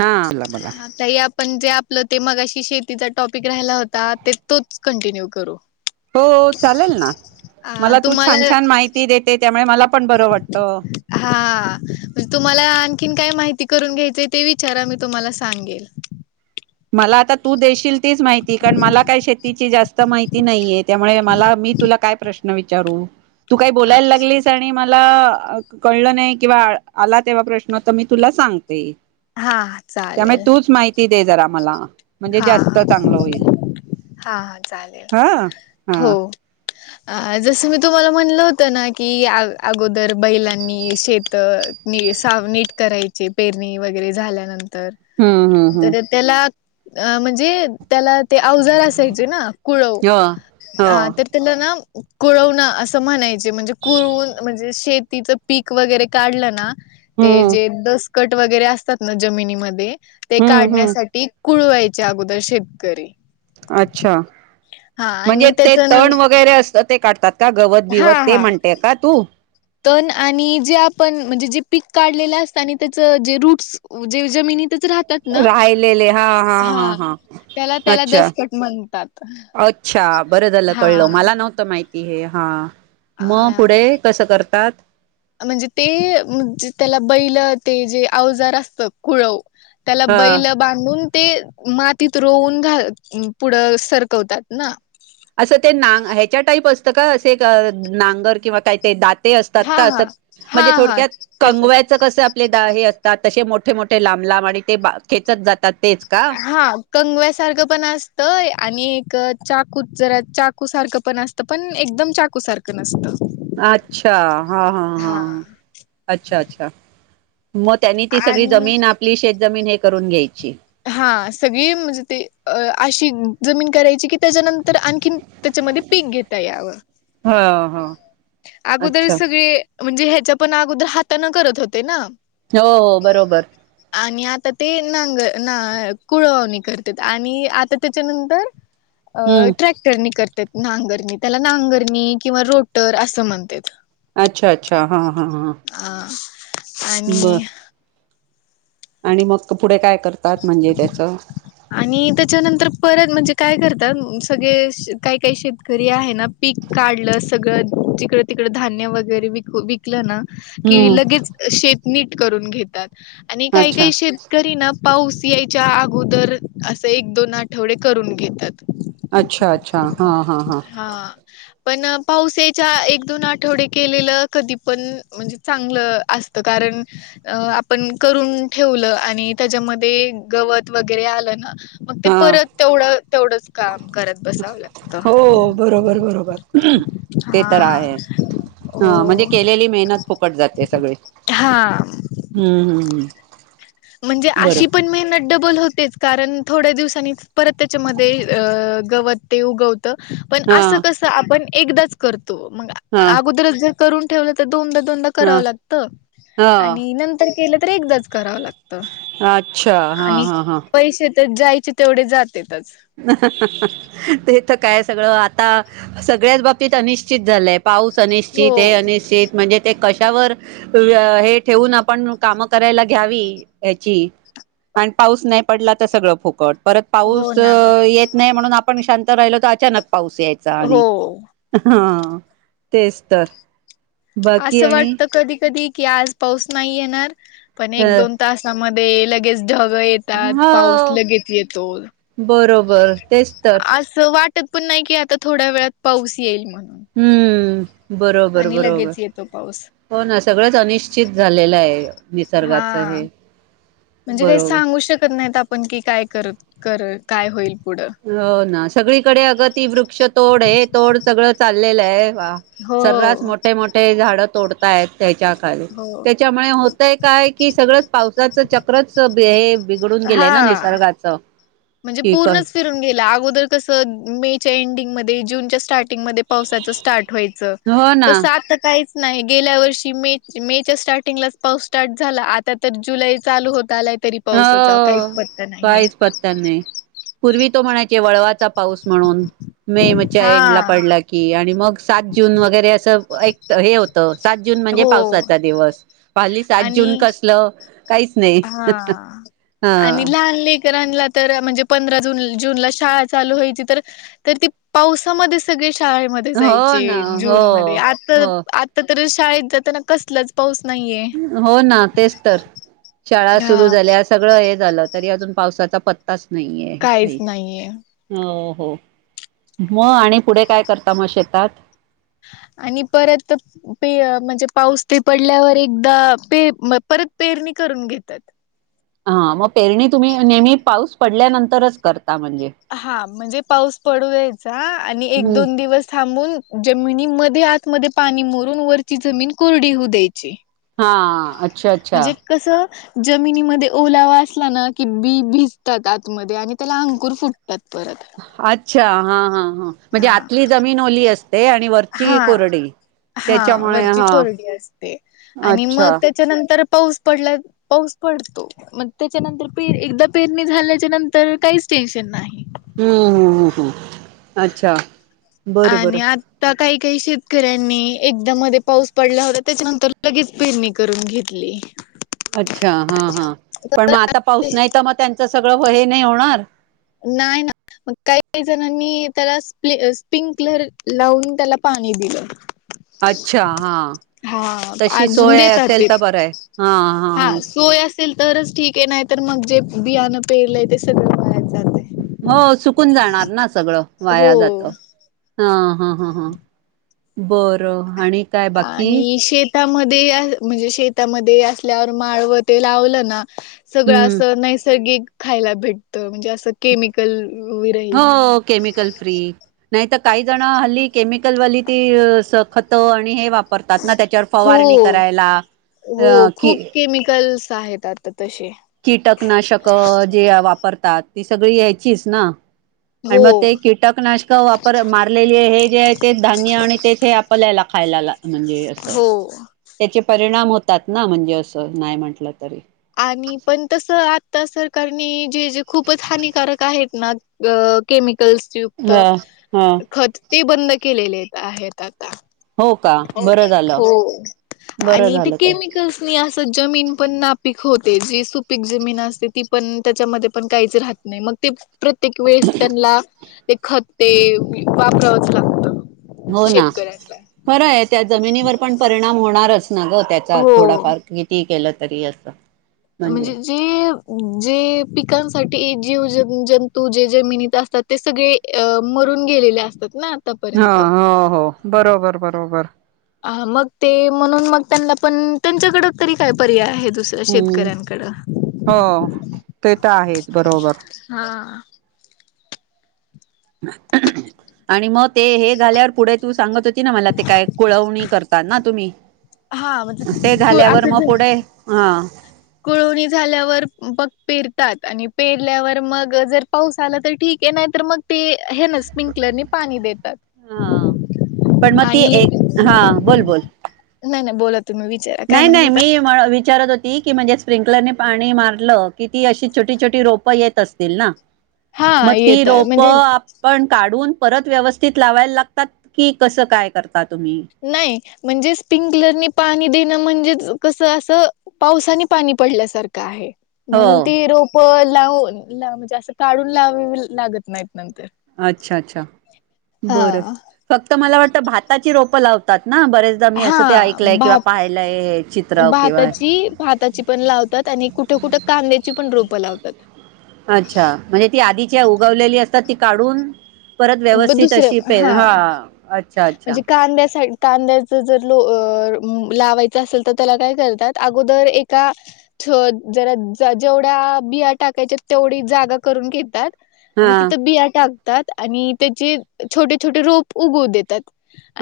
हा बोला बोला हं ताई आपण जे आप ल ते मगाशी शेतीचा टॉप पीक राहिला होता ते तोच कंटिन्यू करु. हो चालेल ना. मला तू छान छान माहिती देते. त्यामुळे मला पण बरं वाटतं हां तुम्हाला आणखीन काय माहिती करून घ्यायचे ते विचारा मी तुम्हाला सांगेल. मला आता तू देशील तीच माहिती कारण, मला काय शेतीची जास्त माहिती नाहीय. त्यामुळे मला मी तुला काय प्रश्न ण विचारू तू काही बोलायला लागलीस आणि मला अं कळलं नाही किंवा आला तेव्हा प्रश्न त मी तुला सांगते. हा चालेल. ते जरा. मला म्हणजे हा जास्त हा चांगलं होईल. हा चालेल हां हां हो. अ जसं मी तुम्हाला म्हणलं होतं ना की, अग अगोदर बैलांनी शेत नीट सा नीट करायचे. पेरणी वगैरे झाल्यानंतर हम्म हम्म तर हम्म तर त्याला अ म्हंजे त्याला ते अवजार असायचे ना कुळव हो अ हो तर त्यान ना कुळवण असं म्हणायचे, म्हणजे कुळवून म्हणजे शेतीचं पीक वगैरे काढलं ना ते हम्म जे दस कट वगैरे असतात, ना जमिनीमध्ये ते हम्म हम्म काढण्यासाठी कुळवायचे अगोदर शेतकरी. अच्छा हा आणि म्हणजे ते त्याच न तण वगैरे असतात ते काढतात का गवत हा बिवत ते हा म्हणते य का तू? तण आणि जे आपण म्हंजे जे पीक काढलेले असतं आणि त्याच जे रूट्स जे जमिनीत राहिलेले हां हां हा हा त्याला त्याला अच्छा, दसकट म्हणतात अच्छा बरं झालं हा कळलं मला नव्हतं माहित! ती हे हां. म आ पुढे कसं कर तात? म्हणजे तेे जे त्याला बैल ते जे अवजार असतं कुळव, त्याला ह बैलं बांधून ते मातीत रोवून घाल पुढं सरकवतात ना ते असं ते नांग ह्याच्या टाईप असतं का असे एक अ नांगर किंवा काय ते दात ते असतात हा का अस हा हा म्हणजे हा थोडक्यात तेच असत. कंगव्याच कसं आपले द हे अस तसे मोठे मोठे लांब लांब आणि ते बा खेचत जात हा कंगव्यासारखं पण असतंय आणि एक चाकूत जरा चाकूसारखं पण असतं पण एकदम चाकूसारखं नसतं. अच्छा हा हा हा अच्छा, अच्छा. मग त्यांनी ती सगळी आणि जमीन आपली शेत जमीन हे करून घ्यायची. हा सगळी म्हणजे ते अ अशी जमीन करायची की त्याच्यानंतर आणखीन त्याच्यामध्ये पीक घेता यावं. हा हा अगोदर अच्छा. सगळे म्हणजे ह्या च्या पण अगोदर हातानं करत होते ना. हो हो बरोबर आणि आता ते नांग ना कुळवणी करतेत आणि आता त्याच्यानंतर अ हम्म ट्रॅक्टरनी कर तेत नांगरणी त्याला नांगरणी किंवा रोटर असं म्हणतेत. अच्छा, अच्छा, हा हा हा. आणि बर आणि मग अता पुढे काय? करतात म्हणजे त्याचं आणि त्याच्यानंतर परत म्हणजे काय करतात सगळे शे काही काही शेतकरी आहे ना पीक काढलं सगळं जिकडं-तिकड धान्य वगैरे विक-विकलं ना कि हम्म लगेच शेत नीट करून घेतात. आणि काही अच्छा काही शेतकरी ना पाऊस यायच्या अगोदरच असं एक, दोन आठवडे करून घेतात. अच्छा, अच्छा. ह ह ह. हा पण पाऊस यायच्या एक, दोन आठवडे केलेलं कधी पण म्हणजे चांगलं असत, कारण अ आपण करून ठेवलं आणि त्याच्यामध्ये गवत वगैरे आलं ना. मग ते हा परत तेवढं तेवढंच काम. करत बसावं हो लागतं बरोबर, बरोबर. ते तर हा आहे ह म्हणजे हो केलेली मेहनत फुकट जाते सगळी हा हम्म, हम्म. म्हणजे बरं अशी पण मेहनत डबल होतेच. कारण थोड्या दिवसांनी परत त्याच्यामध्ये अ गवत ते उगव त पण हा असं कस आपण एकदाच कर तो मग हा अगोदरच जर करून ठेवलं तर दोनदा, दोनदा हा करावं लागत हा आणि नंतर केलं तर एकदाच करावं लागत. अच्छा हा हा हा. ते जायचे तेवढे जातेत. [inaudible] ते इथं काय सळं आता सगळ्याच बाबतीत अनिश्चित झालंय. पाऊस हो. अनिश्चित हे अनिश्चित म्हणजे. ते कशावर हे ठेवून आपण कामं करायला घ्यावी याची आणि पाऊस नाही पडला तर सगळं फुकट. परत हो पाऊस, ना येत नाही म्हणून. आपण शांत राहिलो तर अचानक... पाऊस यायचा आणि हो हा. तेच तर. बाकी असं आणि वाटत कधी कधी की आज... पाऊस नाही येणार. पण अ, एक दोन तास., मध्ये लगेच. ग येतात पाऊस हो लगेच येतो अस बरोबर तेच तर वाट... वा पण नाही की आता थोड्या वेळात पाऊस येईल मग... हम्म. बरोबर बरोबर लगेच येतो पाऊस हो ना. सगळंच अनिश्चित झालेलं आहे. हा निसर्गाचं हे म्हणजे काही बरोबर सांगू शकत नाहीत आप पण की काय कर कर काय होईल. पुढं हो ना सगळीकडे [unintelligible] क्ष तोड हे तोड सगळं चाल झालेला आहे हो सर्रास मोठे मोठे झाड तोडता आहेत त्याच्या काली हो त्याच्यामुळे होतय काय कि सगळं पावसाचं चक्रच हे बिघडून गेलेय ना हा निसर्गाचं? म्हणजे ठीक आहे पूर्णच अगोदर कस मेच्या एंडिंग जून स्ट पावसाचं स्टार्ट व्हायच हो ना तर आता नाही गेल्या वर्षी मे मेच्या स्टार्टिंगलाच पाऊस स्टार्ट झाला आता तर जुलै चालू होत आलाय तरी हो! पावसाचा काहीच पत्ता नाहीये काहीच पत्ता नाही. पूर्वी तो म्हणायचे वळवाचा पाऊस म्हणून. मेव च्या हा एंड ला पडला की आणि मग सात जून वगैरे असं ऐक्त्त त हे होतं. सात जून म्हणजे हो पावसाचा दिवस. हल्लीली सात जून कसलं काहीच नाय हां, आणि लहानलेख तर आणला तर म्हणजे पंधरा जून ज्यून ला शाळा चालू व्हायची तर तर ती पावसामध्ये सगळी श शाळेमध्ये हो जायचे ना हो जून मध्ये आता हो आता तर शाळेत जाताना कसलाच पाऊस नाहीये हो ना तेच तर. शाळा हा सुरु झाल्या सगळ अहेत. झालं तरी अजून पावसाचा पत् ताच नाहीये काहीच काही नाहीये हो. हो म आणि पुढे काय करता मग शेतात. आणि परत पे म्हणजे पाऊस ते पडल्यावर एकदा पपे परत पेरणी करून घेतात. हा मग पेरणी तुम्ही नेहमी पाऊस पडल्यानंतरच कर हा म्हणजे पाऊस पडू द्यायचा आणि एक हम्म. दोन दिवस थांबून जमिनी मध्ये आत मधे पाणी मुरून वरची जमीन कोरडी होऊ द्यायची. हां आच्छा, आच्छा. म्हणजे कसं जमिनीमध्ये ओलावा असला ना कि बी भिजतात आतमध्ये आणि त्याला अंकूर फुट तात परत. अच्छा हा हं. हं म्हणजे आतली जमीन ओली असते. आणि वरची हां कोरडी हा त्याच्यामुळे वरची हा कोरडी असते आणि मग अच्छा ते च्यानंतर पाऊस पडला पाऊस पडतो. मग त्याच्यानंतर पेर एकदा पेरणी झाल्याच्या नंतर काहीच टेन्शन नाही. हम्म हं आच्छा. आणि आता काही काही शेतकऱ्यांनी एक दा मध्ये पाऊस पडला होता त्याच्यानंतर लगेच पेरणी करून घेतली. अच्छा हां हां पण म आता पाऊस नाही त म त्यांच सगळं व्हहे नाही होणार? नाही ना मग काही काही जणांनी त्याला स्ली स्लिप्कलर लावून त्याला पाणी दिलं. अच्छा हा हा तशी अजून सोय देतात असेल ते तर बरं आहे. हा हा हा. असल तरच ठीक आहे नाही तर मग जे बियाणं पेरलंय ते सगळं बाहेर हो सु -कून जाणार ना सगळं वाया जात. हो हं हा हां हां बरं आणि. काय बाकी आणि शेत त्यामध्ये म्हणजे शेतामध्ये असल्यावर माळवं ते लावलं ना सगळं हम्म असं नैसर्गिक खायला भेटतं म्हणजे असं केमिकल विरहित हो केमिकल फ्री. नाहीतर काही जण हल्ली केमिकलवाली ती खत आणि हे वाप- -रतात त्याच्यावर हो फवारणी करायला. हो की खूप केमिकल्स आहेत आता. तसे कीटकनाशक जे वापर -तात सगळी ह्याचीच ना आणि हो मग ते कीटकनाशक वापर मारलेली हे जे आहे ते धान्य आणि तेच हे आपल्याला खायला म्हणजे अस हो त्याचे परिणाम होतात ना म्हणजे असं नाही म्हटलं तरी. आणि पण तस आता सरकारने जे जे खूपच हानिकारक आहेत ना केमि -कल्सयुक्त हा हा खत ते बंद केलेले आहेत. आहे त्या हो का बरं झालं हो बरं आणि झालं ते. केमिकल्सनी जमीन पण नापीक होते जी सुपीक जमीन असते. ती पण त्याच्यामध्ये पण काहीच राहत नाही. मग ते प्रत्येक वेळेस त्यांना ते खते वापरावंच लागत. हो ना खरं आहे. त्या जमिनीवर पण परिणाम होणारच. ना ग त्याचा हो. थोडाफार किती केलं. तरी असं. म्हणजे जे, जे पिकांसाठी जीव ज जंतू जे जमिनीत असतात ते सगळे अ मरून गेलेले असतात ना हा आतापर्यंत. हो हो बरोबर बरोबर. हा मग ते म्हणून मग त्यांना पण त्यांच्याकड तरी काय पर्याय आहेत. हम् हो ते तर आहेच बरोबर. हा. आणि मग ते हे झाल्यावर पुढे तू सांगत हो त ना मला ते काय कुळवणी करतात ना तुम्ही हा ते म्हणजे झाल्यावर मग पुढे हा कुळोणी झाल्यावर पग पेरतात आणि पेरल्यावर मग जर पाऊस आला तर ठीक आहे नाही तर मग ते हे ना स्प्रिंकलर पाणी देतात हा पण मग ती आणि एक हा बोल बोल नाही नाही बोलत नाही नाही मी विचारत होती की म्हणजे स्प्रिंकलर पाणी मारलं कि ती अशी छोटी छोटी रोपं येत असतील ना हा मती येतात रोप म्हणजे आपण काढून परत व्यवस्थित लावायला लागतात की कस काय करतात? नाही म्हणजे स्प्रंकलरनी पाणी देणं म्हणजे कसं असं पावसाने पाणी पडल्यासारखं आहे हो म्हणून ती रोपल लाव ला म्हणजे असं काढून ला लागत नाहीत नंतर अच्छा अच्छा हा बर फक्त मला वाटतं भाताची रोप लावतात. ना बरेचदा मी हा असं ते ऐकलंय भ किंवा पाहिलंय हे चित्र किंवा भाताची भाताची पण लावतात आणि कुठं कुठं कांद्याची पण रोपत लावतात. अच्छा म्हणजे ती आधीच्या उगवलेली असतात ती काढून परत ब व्यवस्थित दुसरं अशी प हा अच्छा अच्छा म्हणजे कांद्यासाठी कांद्याच जर लो लावायच असेल तर त्याला काय करतात अगोदर एका जरा जेवढ्या बिया टाकायच्या तेवढी जागा करून घेतात. हा आणि तिथं बिया टाक तात आणि त्याचे छोटे छोटे रोप उगव देतात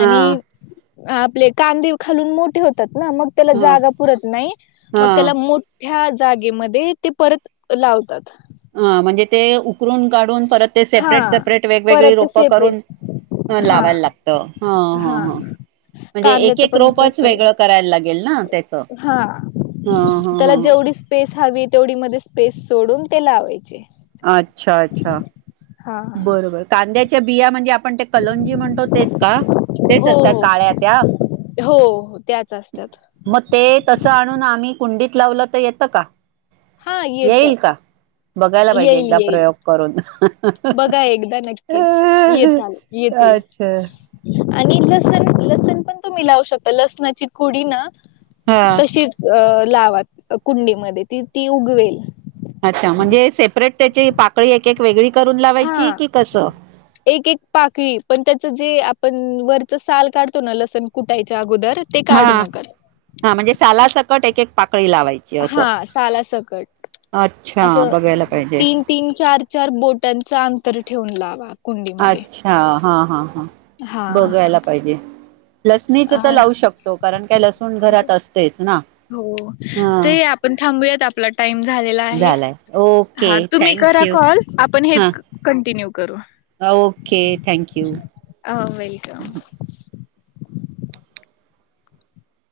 हा आपले कांदे खालून मोठे होतात. ना मग त्याला हा जागा पुरत नाही मग हा त्याला मो ह्या जागेमध्ये ते परत लावतात. ह म्हणजे ते उकरून काढून परत ते हा सेपरेट, सेपरेट वेगवेगळी परत ते रोप सेपरेट करून हा लावायला लागत हा ह म्हणजे एक कांद्याचं एक पण रोपच तसं आहे वेगळं करायला लागेल ना त्याच ह, हा ह, त्याला ह जेवढी स्पेस हवी तेवढी मध्ये स्पेस सोडून ते लावायचे अच्छा अच्छा, हा अच्छा बरोबर. कांद्या च्या बिया म्हणजे आप पण ते कलोंजी म्हणतो तेच का? तेच हो असतात हो काळ्या त्या? हो हो त्याच असतात मग ते तस आणून आमही कुंडी लावलं तर येतं का? हां येत. येईल का? बघायला पाहिजे येईल एकदा येईल प्रयोग करून. बघा एकदा नक्कीच, येताल येतील. अच्छा. आणि लसण, लसण पण तुम्ही लावू शकता. लसणाची कुडी ना हा तशीच अ लावा कुंडीमध्ये ती ती उगवेल. अच्छा म्हणजे सेपरेट त्याची पाकळी एक एक वेगळी करून लावायची हा की कसं? एक एक पाकळी पण त्याच जे आपण वरच साल काढतो ना, लसण कुटायच्या अगोदर ते काढू हां, नका हा म्हणजे साला सकट एक एक पाकळी लावायची हा असं. सालासकट अच्छा असं बघायला पाहिजे. तीन तीन, चार चार बोटांचं अंतर ठेवून लावा कुंडीमध्ये. अच्छा. हां हां हां. हा बघायला पाहिजे. लसणीच अ तर लावू शकतो, कारण काय लसूण हो घरात असतेच ना. हो, ते हा आपण थांबूयात. आपला टाइम झालेला आहे. झालाय ओके हा तुम्ही थँक करा कॉल, आपण हेच कन न्टिनिव आ okay. Thank you. Uh welcome.